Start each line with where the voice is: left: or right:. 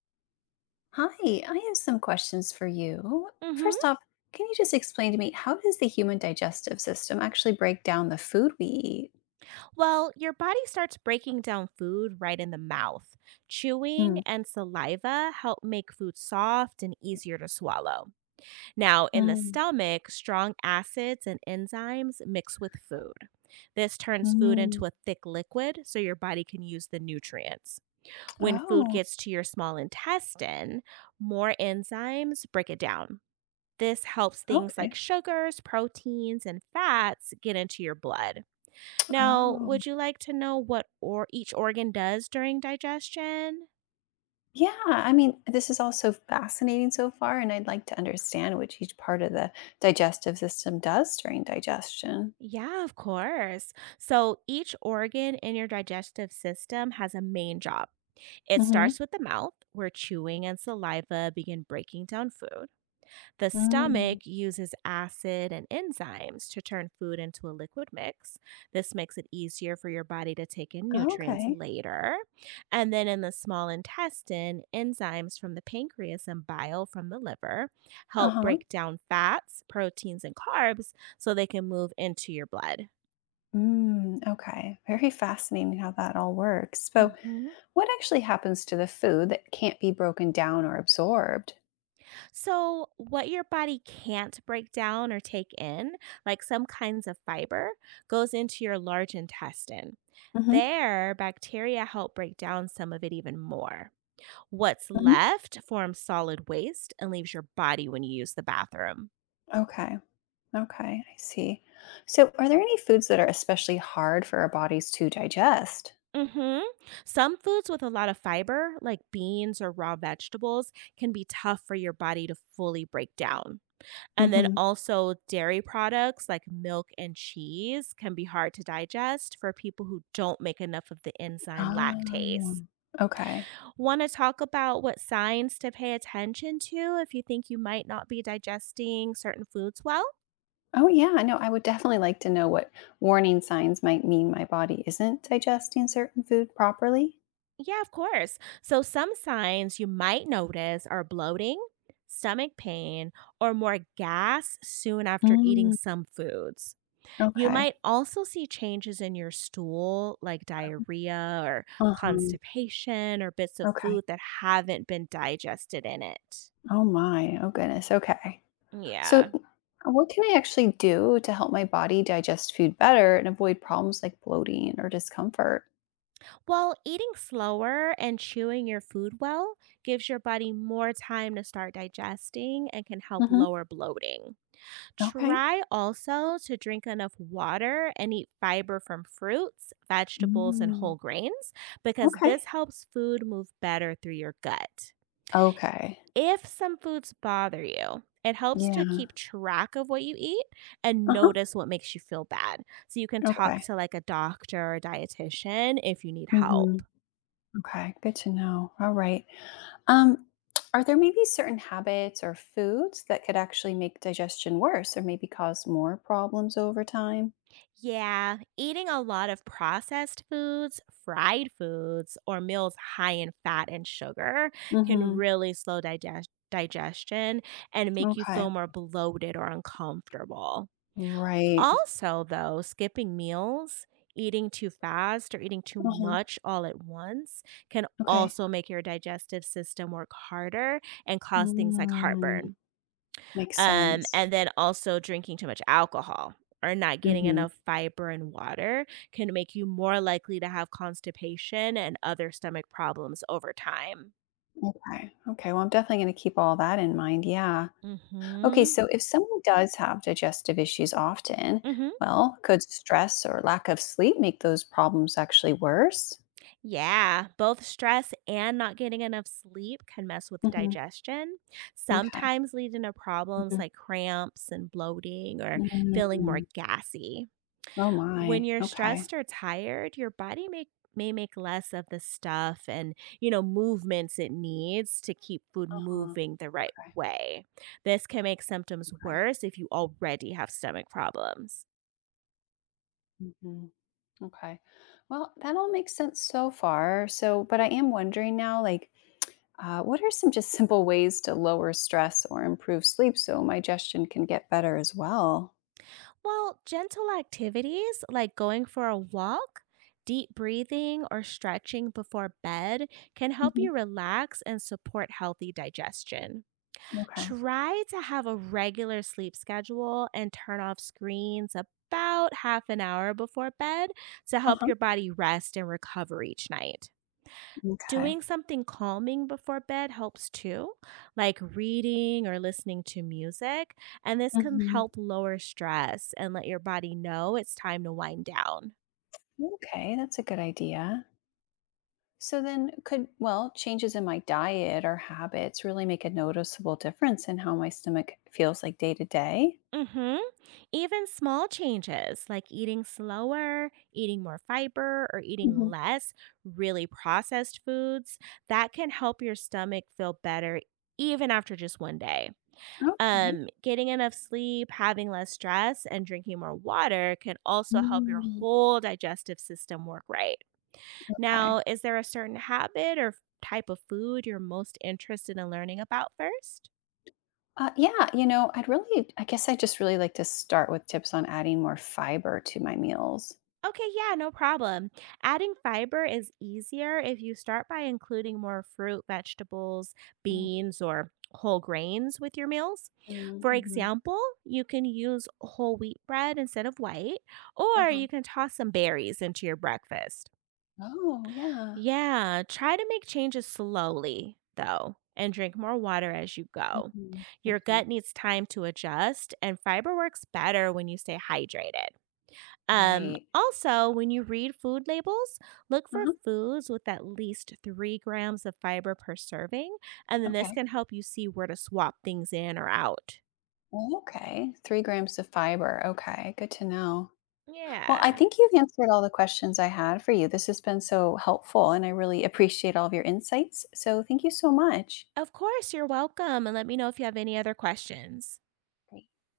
left: Hi, I have some questions for you.
right: Mhm.
left: First off, can you just explain to me how does the human digestive system actually break down the food we eat?
right: Well, your body starts breaking down food right in the mouth. Chewing
left: Hmm.
right: and saliva help make food soft and easier to swallow. Now, in the
left: Mm,
right: stomach, strong acids and enzymes mix with food. This turns food
left: mm.
right: into a thick liquid so your body can use the nutrients. When food
left: Oh,
right: gets to your small intestine, more enzymes break it down. This helps things like
left: okay.
right: sugars, proteins, and fats get into your blood. Now,
left: Oh,
right: would you like to know what or each organ does during digestion?
left: yeah. I mean, this is all so fascinating so far, and I'd like to understand which each part of the digestive system does during digestion.
right: Yeah, of course. So each organ in your digestive system has a main job. It
left: Hmm.
right: starts with the mouth, where chewing and saliva begin breaking down food. The
left: Mm.
right: stomach uses acid and enzymes to turn food into a liquid mix. This makes it easier for your body to take in nutrients
left: Okay.
right: later. And then in the small intestine, enzymes from the pancreas and bile from the liver
left: Uh
right: help
left: huh.
right: break down fats, proteins, and carbs so they can move into your blood.
left: Mm, okay. Very fascinating how that all works. So,
right: Mhm.
left: what actually happens to the food that can't be broken down or absorbed?
right: So, what your body can't break down or take in, like some kinds of fiber, goes into your large intestine.
left: Hmm.
right: There, bacteria help break down some of it even more. What's
left: Hmm.
right: left forms solid waste and leaves your body when you use the bathroom.
left: Okay. Okay, I see. So, are there any foods that are especially hard for our bodies to digest?
right: Mhm. Some foods with a lot of fiber, like beans or raw vegetables, can be tough for your body to fully break down. And then
left: Hmm.
right: also dairy products like milk and cheese can be hard to digest for people who don't make enough of the enzyme
left: Oh,
right: lactase.
left: okay.
right: Want to talk about what signs to pay attention to if you think you might not be digesting certain foods well?
left: Oh, yeah. No, I would definitely like to know what warning signs might mean my body isn't digesting certain food properly.
right: Yeah, of course. So, some signs you might notice are bloating, stomach pain, or more gas soon after eating
left: Mm,
right: some foods. You
left: okay.
right: might also see changes in your stool, like diarrhea or
left: Uh-huh.
right: constipation, or bits of
left: Okay.
right: food that haven't been digested in it.
left: Oh, my. Oh, goodness. Okay. So,
right: Yeah.
left: what can I actually do to help my body digest food better and avoid problems like bloating or discomfort?
right: Well, eating slower and chewing your food well gives your body more time to start digesting and can help
left: Hmm.
right: lower bloating.
left: Okay.
right: Try also to drink enough water and eat fiber from fruits, vegetables, and
left: Mm.
right: whole grains because
left: Okay.
right: this helps food move better through your gut.
left: Okay.
right: If some foods bother you, it helps to
left: Yeah.
right: keep track of what you eat and
left: Uh huh.
right: notice what makes you feel bad. So you can talk
left: Okay.
right: to like a doctor or dietitian if you need
left: Hmm.
right: help.
left: Okay. Good to know. All right. Um, are there maybe certain habits or foods that could actually make digestion worse or maybe cause more problems over time?
right: Yeah, eating a lot of processed foods, fried foods, or meals high in fat and sugar can
left: Mm-hmm.
right: really slow digestion and make you
left: Okay.
right: feel more bloated or uncomfortable.
left: Right.
right: Also, though, skipping meals, eating too fast, or eating too
left: Uh huh.
right: much all at once can
left: Okay.
right: also make your digestive system work harder and cause things like
left: Mm,
right: heartburn,
left: makes sense.
right: and then also drinking too much alcohol or not getting
left: Mm-hmm.
right: enough fiber and water can make you more likely to have constipation and other stomach problems over time.
left: Okay. Okay. Well, I'm definitely going to keep all that in mind. Yeah. Okay.
right: Mhm.
left: So, if someone does have digestive issues often,
right: Mhm.
left: well, could stress or lack of sleep make those problems actually worse?
right: Yeah, both stress and not getting enough sleep can mess with
left: Hmm.
right: digestion,
left: Okay.
right: sometimes leading to problems
left: Hmm.
right: like cramps and bloating or feeling more
left: Mm.
right: gassy.
left: Oh,
right: When
left: my.
right: you're
left: Okay.
right: stressed or tired, your body may make less of the stuff and movements it needs to keep food
left: Uh-huh.
right: moving the right
left: Okay.
right: way. This can make symptoms
left: Okay.
right: worse if you already have stomach problems.
left: Hmm. Okay. Well, that all makes sense so far. So, but I am wondering now, like, what are some just simple ways to lower stress or improve sleep so my digestion can get better as well?
right: Well, gentle activities like going for a walk, deep breathing, or stretching before bed can help you relax and support healthy digestion.
left: Okay.
right: Try to have a regular sleep schedule and turn off screens about half an hour before bed to help
left: Uh-huh.
right: your body rest and recover each night.
left: Okay.
right: Doing something calming before bed helps too, like reading or listening to music, and this can
left: Mhm.
right: help lower stress and let your body know it's time to wind down.
left: Okay, that's a good idea. So then changes in my diet or habits really make a noticeable difference in how my stomach feels like day to day?
right: Mhm. Even small changes like eating slower, eating more fiber, or eating
left: Hmm.
right: less really processed foods, that can help your stomach feel better even after just one day.
left: Okay.
right: Getting enough sleep, having less stress, and drinking more water can also help your
left: Mm,
right: whole digestive system work right.
left: okay.
right: Now, is there a certain habit or type of food you're most interested in learning about first?
left: Yeah, I guess I just really like to start with tips on adding more fiber to my meals.
right: Okay, yeah, no problem. Adding fiber is easier if you start by including more fruit, vegetables, beans, or whole grains with your meals. For
left: Mm-hmm,
right: example, you can use whole wheat bread instead of white, or
left: Uh-huh.
right: you can toss some berries into your breakfast.
left: Oh, yeah.
right: Yeah, try to make changes slowly, though, and drink more water as you go.
left: Hmm.
right: Your
left: Okay.
right: gut needs time to adjust, and fiber works better when you stay hydrated.
left: Right.
right: Also, when you read food labels, look for
left: Uh-huh.
right: foods with at least 3 grams of fiber per serving, and then this
left: Okay.
right: can help you see where to swap things in or out.
left: Oh, okay, 3 grams of fiber. Okay, good to know. Well, I
right: Yeah.
left: think you've answered all the questions I had for you. This has been so helpful, and I really appreciate all of your insights. So, thank you so much.
right: Of course, you're welcome, and let me know if you have any other questions.
left: Great.